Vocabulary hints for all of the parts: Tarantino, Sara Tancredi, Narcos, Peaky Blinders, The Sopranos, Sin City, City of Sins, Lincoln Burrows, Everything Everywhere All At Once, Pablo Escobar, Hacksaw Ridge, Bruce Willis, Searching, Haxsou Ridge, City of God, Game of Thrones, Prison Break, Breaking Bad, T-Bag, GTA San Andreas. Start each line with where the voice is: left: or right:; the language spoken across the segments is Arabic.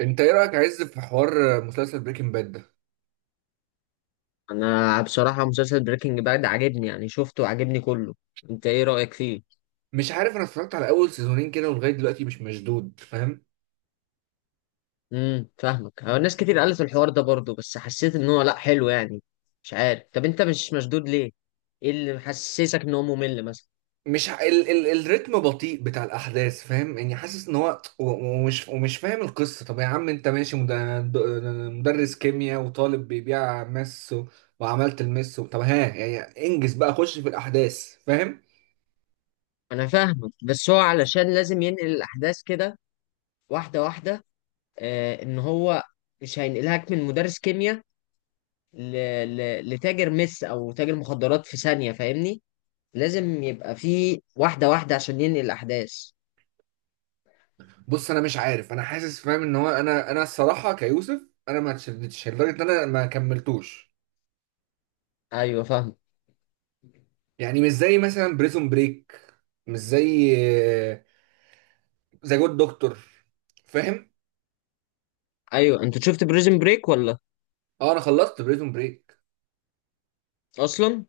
right: انت ايه رايك يا عز في حوار مسلسل بريكنج باد ده؟
left: انا بصراحة مسلسل بريكنج باد عاجبني يعني شفته وعاجبني كله. انت ايه رأيك فيه؟
right: مش عارف، انا اتفرجت على اول سيزونين كده ولغايه دلوقتي مش مشدود، فاهم؟
left: فاهمك، هو ناس كتير قالت الحوار ده برضه، بس حسيت ان هو لا حلو يعني. مش عارف، طب انت مش مشدود ليه؟ ايه اللي محسسك ان هو ممل مثلا؟
right: مش ع... ال... ال... الريتم بطيء بتاع الاحداث، فاهم؟ يعني حاسس ان هو و... ومش ومش فاهم القصه. طب يا عم انت ماشي د- مدرس كيمياء وطالب بيبيع مس وعملت المس طب ها يعني انجز بقى، خش في الاحداث، فاهم؟
left: انا فاهمك، بس هو علشان لازم ينقل الاحداث كده واحدة واحدة. آه، ان هو مش هينقلهاك من مدرس كيمياء ل... لتاجر مس او تاجر مخدرات في ثانية، فاهمني؟ لازم يبقى فيه واحدة واحدة عشان ينقل الاحداث.
right: بص انا مش عارف، انا حاسس فاهم ان هو، انا الصراحه كيوسف، انا ما اتشدتش لدرجه ان انا ما كملتوش.
left: ايوه فاهم.
right: يعني مش زي مثلا بريزون بريك، مش زي ذا جود دكتور، فاهم؟
left: ايوه، انت شفت بريزن بريك ولا؟
right: اه انا خلصت بريزون بريك.
left: اصلا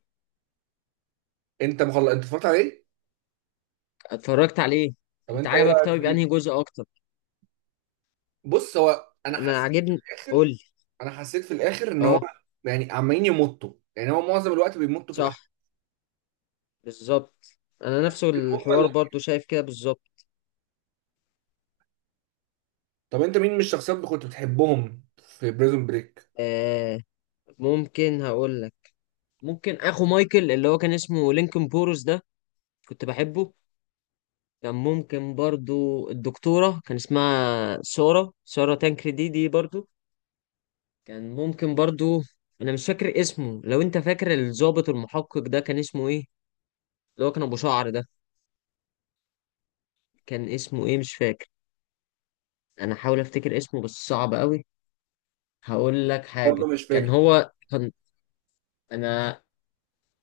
right: انت مخلص؟ انت اتفرجت عليه؟
left: اتفرجت عليه.
right: طب
left: انت
right: انت ايه
left: عجبك؟
right: رايك
left: طيب
right: فيه؟
left: انهي جزء اكتر؟
right: بص هو انا
left: انا
right: حاسس في
left: عاجبني.
right: الاخر،
left: قول لي.
right: انا حسيت في الاخر ان هو
left: اه.
right: يعني عمالين يمطوا، يعني هو معظم الوقت بيمطوا في
left: صح،
right: الاحداث
left: بالظبط. انا نفس الحوار
right: المجمل.
left: برضو شايف كده بالظبط.
right: طب انت مين من الشخصيات اللي كنت بتحبهم في بريزون بريك؟
left: آه، ممكن هقول لك. ممكن اخو مايكل اللي هو كان اسمه لينكن بورس ده، كنت بحبه. كان ممكن برضو الدكتورة كان اسمها سارة تانكري دي برضو، كان ممكن برضو. انا مش فاكر اسمه، لو انت فاكر، الضابط المحقق ده كان اسمه ايه؟ اللي هو كان ابو شعر ده، كان اسمه ايه مش فاكر. انا حاول افتكر اسمه بس صعب قوي. هقول لك حاجة،
right: برضه مش
left: كان
right: فاكر.
left: هو كان انا،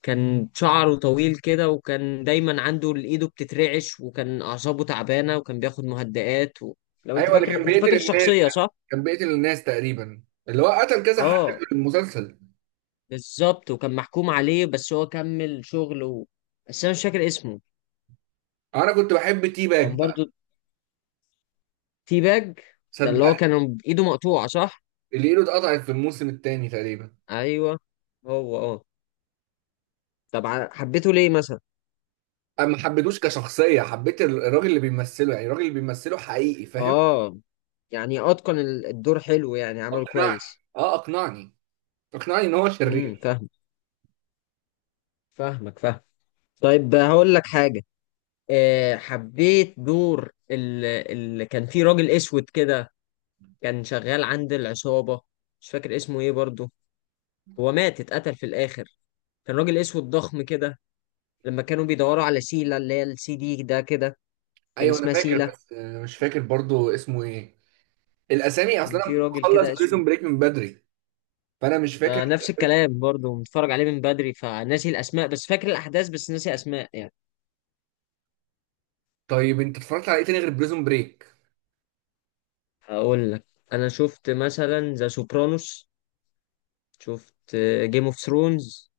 left: كان شعره طويل كده، وكان دايما عنده ايده بتترعش، وكان اعصابه تعبانة وكان بياخد مهدئات و... لو انت
right: ايوه اللي كان
left: فاكر، انت
right: بيقتل
left: فاكر
right: الناس،
left: الشخصية صح؟
right: كان بيقتل الناس تقريبا، اللي هو قتل كذا حد
left: اه
right: في المسلسل.
left: بالظبط، وكان محكوم عليه بس هو كمل شغل و... بس انا مش فاكر اسمه.
right: انا كنت بحب تي
left: كان
right: باك بقى.
left: برضو تي باج ده اللي هو
right: صدق.
left: كان ايده مقطوعة صح؟
right: اللي ايده اتقطعت في الموسم الثاني تقريبا.
left: ايوه. هو اه. طب حبيته ليه مثلا؟
right: انا ما حبيتوش كشخصيه، حبيت الراجل اللي بيمثله، يعني الراجل اللي بيمثله حقيقي، فاهم؟
left: اه يعني اتقن الدور حلو، يعني عمل
right: اقنعني،
left: كويس.
right: اه اقنعني، اقنعني ان هو شرير.
left: فاهم. فاهمك فاهم. طيب هقول لك حاجه، أه حبيت دور اللي كان فيه راجل اسود كده، كان شغال عند العصابه. مش فاكر اسمه ايه برضو. هو مات، اتقتل في الاخر. كان راجل اسود ضخم كده، لما كانوا بيدوروا على سيلا اللي هي السي دي ده كده. كان
right: ايوه انا
left: اسمها
right: فاكر
left: سيلا.
right: بس مش فاكر برضو اسمه ايه. الاسامي
left: كان
right: اصلا انا
left: في راجل كده
right: مخلص
left: اسود.
right: بريزون بريك من بدري، فانا مش فاكر.
left: ما نفس الكلام برضو، متفرج عليه من بدري فناسي الاسماء، بس فاكر الاحداث بس ناسي اسماء يعني.
right: طيب انت اتفرجت على ايه تاني غير بريزون بريك؟
left: هقول لك، انا شفت مثلا ذا سوبرانوس، شفت جيم اوف ثرونز،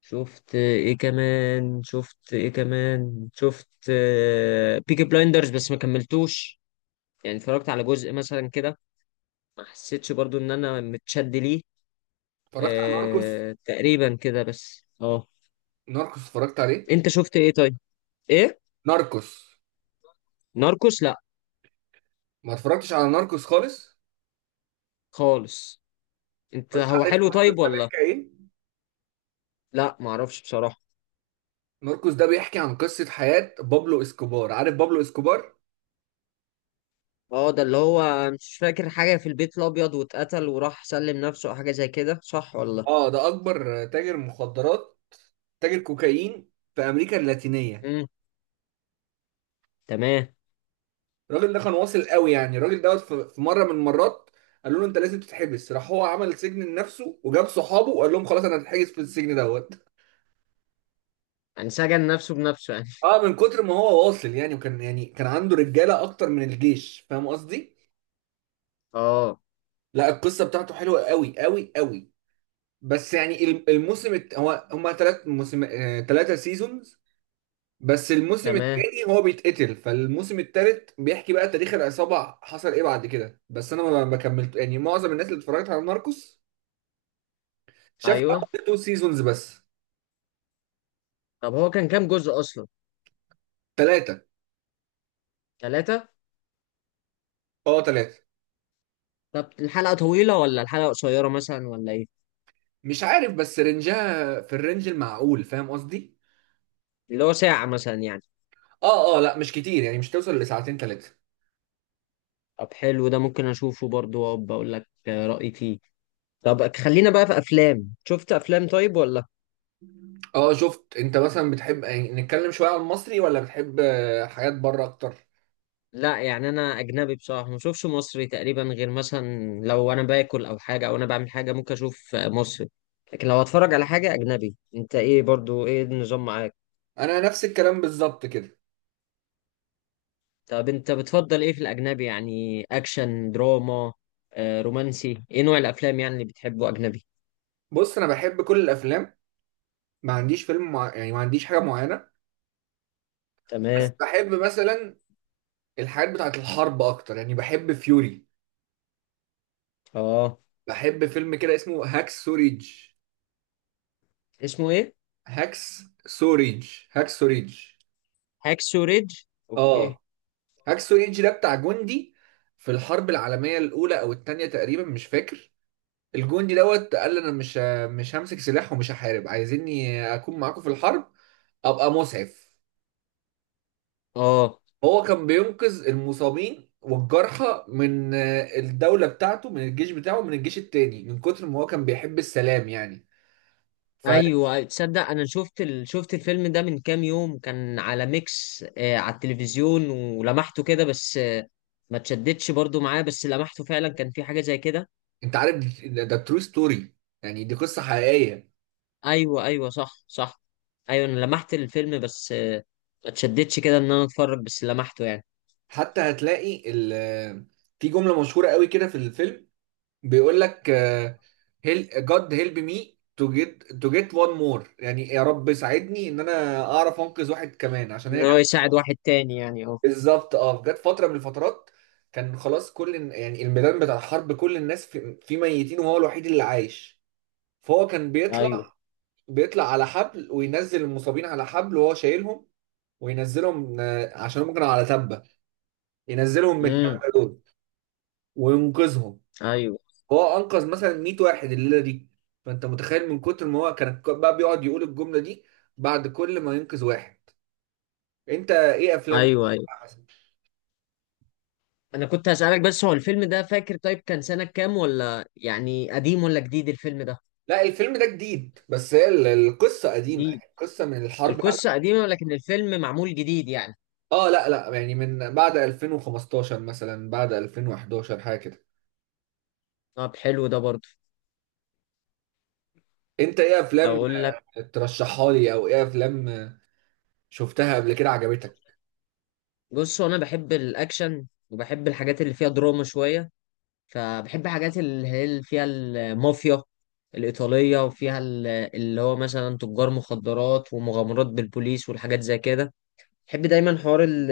left: شفت ايه كمان، شفت ايه كمان، شفت بيكي بلايندرز بس ما كملتوش، يعني اتفرجت على جزء مثلا كده، ما حسيتش برضو ان انا متشد ليه.
right: اتفرجت على ناركوس.
left: آه تقريبا كده، بس اه.
right: ناركوس اتفرجت عليه؟
left: انت شفت ايه طيب؟ ايه؟
right: ناركوس؟
left: ناركوس، لا.
right: ما اتفرجتش على ناركوس خالص.
left: خالص. انت هو
right: عارف
left: حلو
right: ناركوس
left: طيب
right: ده
left: ولا؟
right: بيحكي ايه؟
left: لا معرفش بصراحة.
right: ناركوس ده بيحكي عن قصه حياه بابلو اسكوبار. عارف بابلو اسكوبار؟
left: اه، ده اللي هو مش فاكر حاجة في البيت الأبيض واتقتل وراح سلم نفسه أو حاجة زي كده، صح ولا؟
right: اه ده اكبر تاجر مخدرات، تاجر كوكايين في امريكا اللاتينيه.
left: امم تمام.
right: الراجل ده كان واصل قوي، يعني الراجل دوت في مره من المرات قالوا له انت لازم تتحبس، راح هو عمل سجن لنفسه وجاب صحابه وقال لهم خلاص انا هتحجز في السجن دوت.
left: يعني سجن نفسه بنفسه يعني؟
right: اه من كتر ما هو واصل، يعني وكان يعني كان عنده رجاله اكتر من الجيش، فاهم قصدي؟
left: اه
right: لا القصه بتاعته حلوه قوي قوي قوي. بس يعني هو هما ثلاث موسم، ثلاثه سيزونز. بس الموسم
left: تمام.
right: التاني هو بيتقتل، فالموسم التالت بيحكي بقى تاريخ العصابة حصل ايه بعد كده. بس انا ما كملت، يعني معظم الناس اللي اتفرجت على ناركوس شاف
left: أيوه.
right: اول تو سيزونز بس.
left: طب هو كان كام جزء أصلا؟
right: ثلاثة.
left: 3؟
right: اه ثلاثة.
left: طب الحلقة طويلة ولا الحلقة قصيرة مثلا، ولا إيه؟
right: مش عارف، بس رنجها في الرنج المعقول، فاهم قصدي؟
left: اللي هو ساعة مثلا يعني؟
right: اه اه، لا مش كتير يعني، مش توصل لساعتين ثلاثة.
left: طب حلو، ده ممكن أشوفه برضه وأبقى أقول لك آه، رأيي فيه. طب خلينا بقى في أفلام. شفت أفلام طيب ولا؟
right: اه شفت. انت مثلا بتحب، يعني نتكلم شوية عن المصري، ولا بتحب حاجات بره اكتر؟
left: لا يعني انا اجنبي بصراحه، ما بشوفش مصري تقريبا، غير مثلا لو انا باكل او حاجه، او انا بعمل حاجه ممكن اشوف مصري. لكن لو اتفرج على حاجه اجنبي. انت ايه برضو، ايه النظام معاك؟
right: انا نفس الكلام بالظبط كده.
left: طب انت بتفضل ايه في الاجنبي؟ يعني اكشن، دراما، آه، رومانسي، ايه نوع الافلام يعني اللي بتحبه اجنبي؟
right: بص انا بحب كل الافلام، ما عنديش يعني ما عنديش حاجة معينة. بس
left: تمام.
right: بحب مثلا الحاجات بتاعت الحرب اكتر، يعني بحب فيوري،
left: اه.
right: بحب فيلم كده اسمه هاكس سوريج،
left: اسمه ايه؟
right: هاكس سوريج هاكس سوريج.
left: هاكسو ريدج. اوكي.
right: اه هاكس سوريج ده بتاع جندي في الحرب العالميه الاولى او الثانيه تقريبا، مش فاكر. الجندي دوت قال انا مش همسك سلاح ومش هحارب، عايزيني اكون معاكم في الحرب ابقى مسعف.
left: اه.
right: هو كان بينقذ المصابين والجرحى من الدولة بتاعته، من الجيش بتاعه من الجيش التاني، من كتر ما هو كان بيحب السلام يعني. فانت
left: ايوه تصدق، انا شفت شفت الفيلم ده من كام يوم، كان على ميكس آه، على التلفزيون، ولمحته كده بس آه، ما تشدتش برضو معاه، بس لمحته فعلا كان في حاجه زي كده.
right: عارف، ده ترو ستوري، يعني دي قصة حقيقية.
left: ايوه ايوه، صح صح. ايوه انا لمحت الفيلم، بس آه ما تشدتش كده ان انا اتفرج، بس لمحته يعني.
right: حتى هتلاقي ال آه، في جملة مشهورة قوي كده في الفيلم، بيقول لك God help me to get one more، يعني يا رب ساعدني ان انا اعرف انقذ واحد كمان عشان
left: ان
right: هي.
left: هو يساعد واحد تاني يعني اه.
right: بالظبط اه. جت فتره من الفترات كان خلاص يعني الميدان بتاع الحرب كل الناس فيه ميتين وهو الوحيد اللي عايش. فهو كان بيطلع،
left: ايوه.
right: بيطلع على حبل وينزل المصابين على حبل وهو شايلهم، وينزلهم عشان هم كانوا على تبه، ينزلهم من
left: امم
right: التبه دول وينقذهم.
left: ايوه
right: هو انقذ مثلا 100 واحد الليله دي، فانت متخيل من كتر ما هو كان بقى بيقعد يقول الجمله دي بعد كل ما ينقذ واحد. انت ايه افلام؟
left: ايوه ايوه. انا كنت هسألك بس، هو الفيلم ده فاكر طيب كان سنه كام؟ ولا يعني قديم ولا جديد الفيلم ده؟
right: لا الفيلم ده جديد، بس هي القصة قديمة،
left: جديد.
right: يعني القصة من الحرب على.
left: القصة قديمة لكن الفيلم معمول جديد يعني.
right: اه لا لا، يعني من بعد 2015 مثلا، بعد 2011 حاجة كده.
left: طب حلو ده برضه.
right: انت ايه افلام
left: أقول لك.
right: ترشحها لي او ايه افلام شفتها قبل كده عجبتك؟
left: بص هو أنا بحب الأكشن، وبحب الحاجات اللي فيها دراما شوية، فبحب حاجات اللي هي اللي فيها المافيا الإيطالية، وفيها اللي هو مثلا تجار مخدرات ومغامرات بالبوليس والحاجات زي كده. بحب دايما حوار ال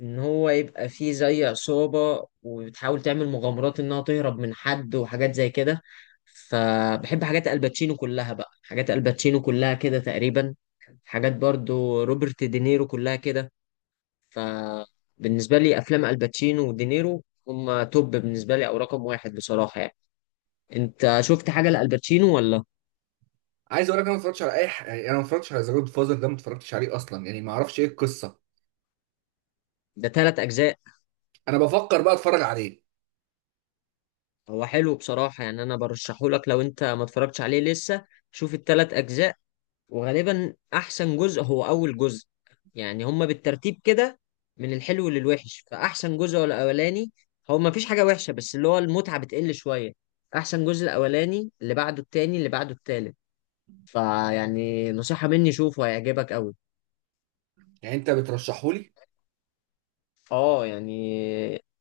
left: ان هو يبقى فيه زي عصابة، وبتحاول تعمل مغامرات انها تهرب من حد وحاجات زي كده. فبحب حاجات الباتشينو كلها بقى، حاجات الباتشينو كلها كده تقريبا، حاجات برضو روبرت دينيرو كلها كده. فبالنسبة لي افلام الباتشينو ودينيرو هما توب بالنسبة لي، او رقم واحد بصراحة يعني. انت شفت حاجة لالباتشينو ولا؟
right: عايز اقول لك، انا ما اتفرجتش على يعني انا ما اتفرجتش على ذا جود فازر ده، ما اتفرجتش عليه اصلا، يعني ما اعرفش ايه القصة.
left: ده 3 اجزاء.
right: انا بفكر بقى اتفرج عليه.
left: هو حلو بصراحة يعني، انا برشحهولك لو انت ما اتفرجتش عليه لسه. شوف ال3 اجزاء، وغالبا احسن جزء هو اول جزء، يعني هما بالترتيب كده من الحلو للوحش، فاحسن جزء هو الاولاني. هو ما فيش حاجه وحشه، بس اللي هو المتعه بتقل شويه. احسن جزء الاولاني، اللي بعده التاني، اللي بعده التالت. فيعني نصيحه مني، شوفه هيعجبك قوي.
right: يعني انت بترشحه لي؟
left: اه يعني،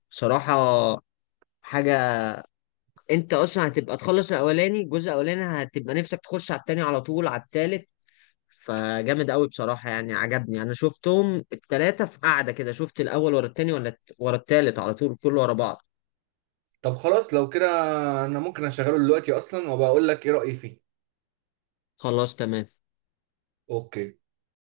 left: بصراحه حاجه، انت اصلا هتبقى تخلص الاولاني، الجزء الاولاني هتبقى نفسك تخش على التاني على طول، على التالت. فجامد قوي بصراحة يعني، عجبني، أنا شفتهم التلاتة في قعدة كده، شفت الأول ورا التاني ولا ورا التالت على طول كله ورا بعض.
right: طب خلاص لو كده انا ممكن اشغله دلوقتي اصلا وبقول لك ايه رأيي فيه.
left: خلاص تمام.
right: اوكي.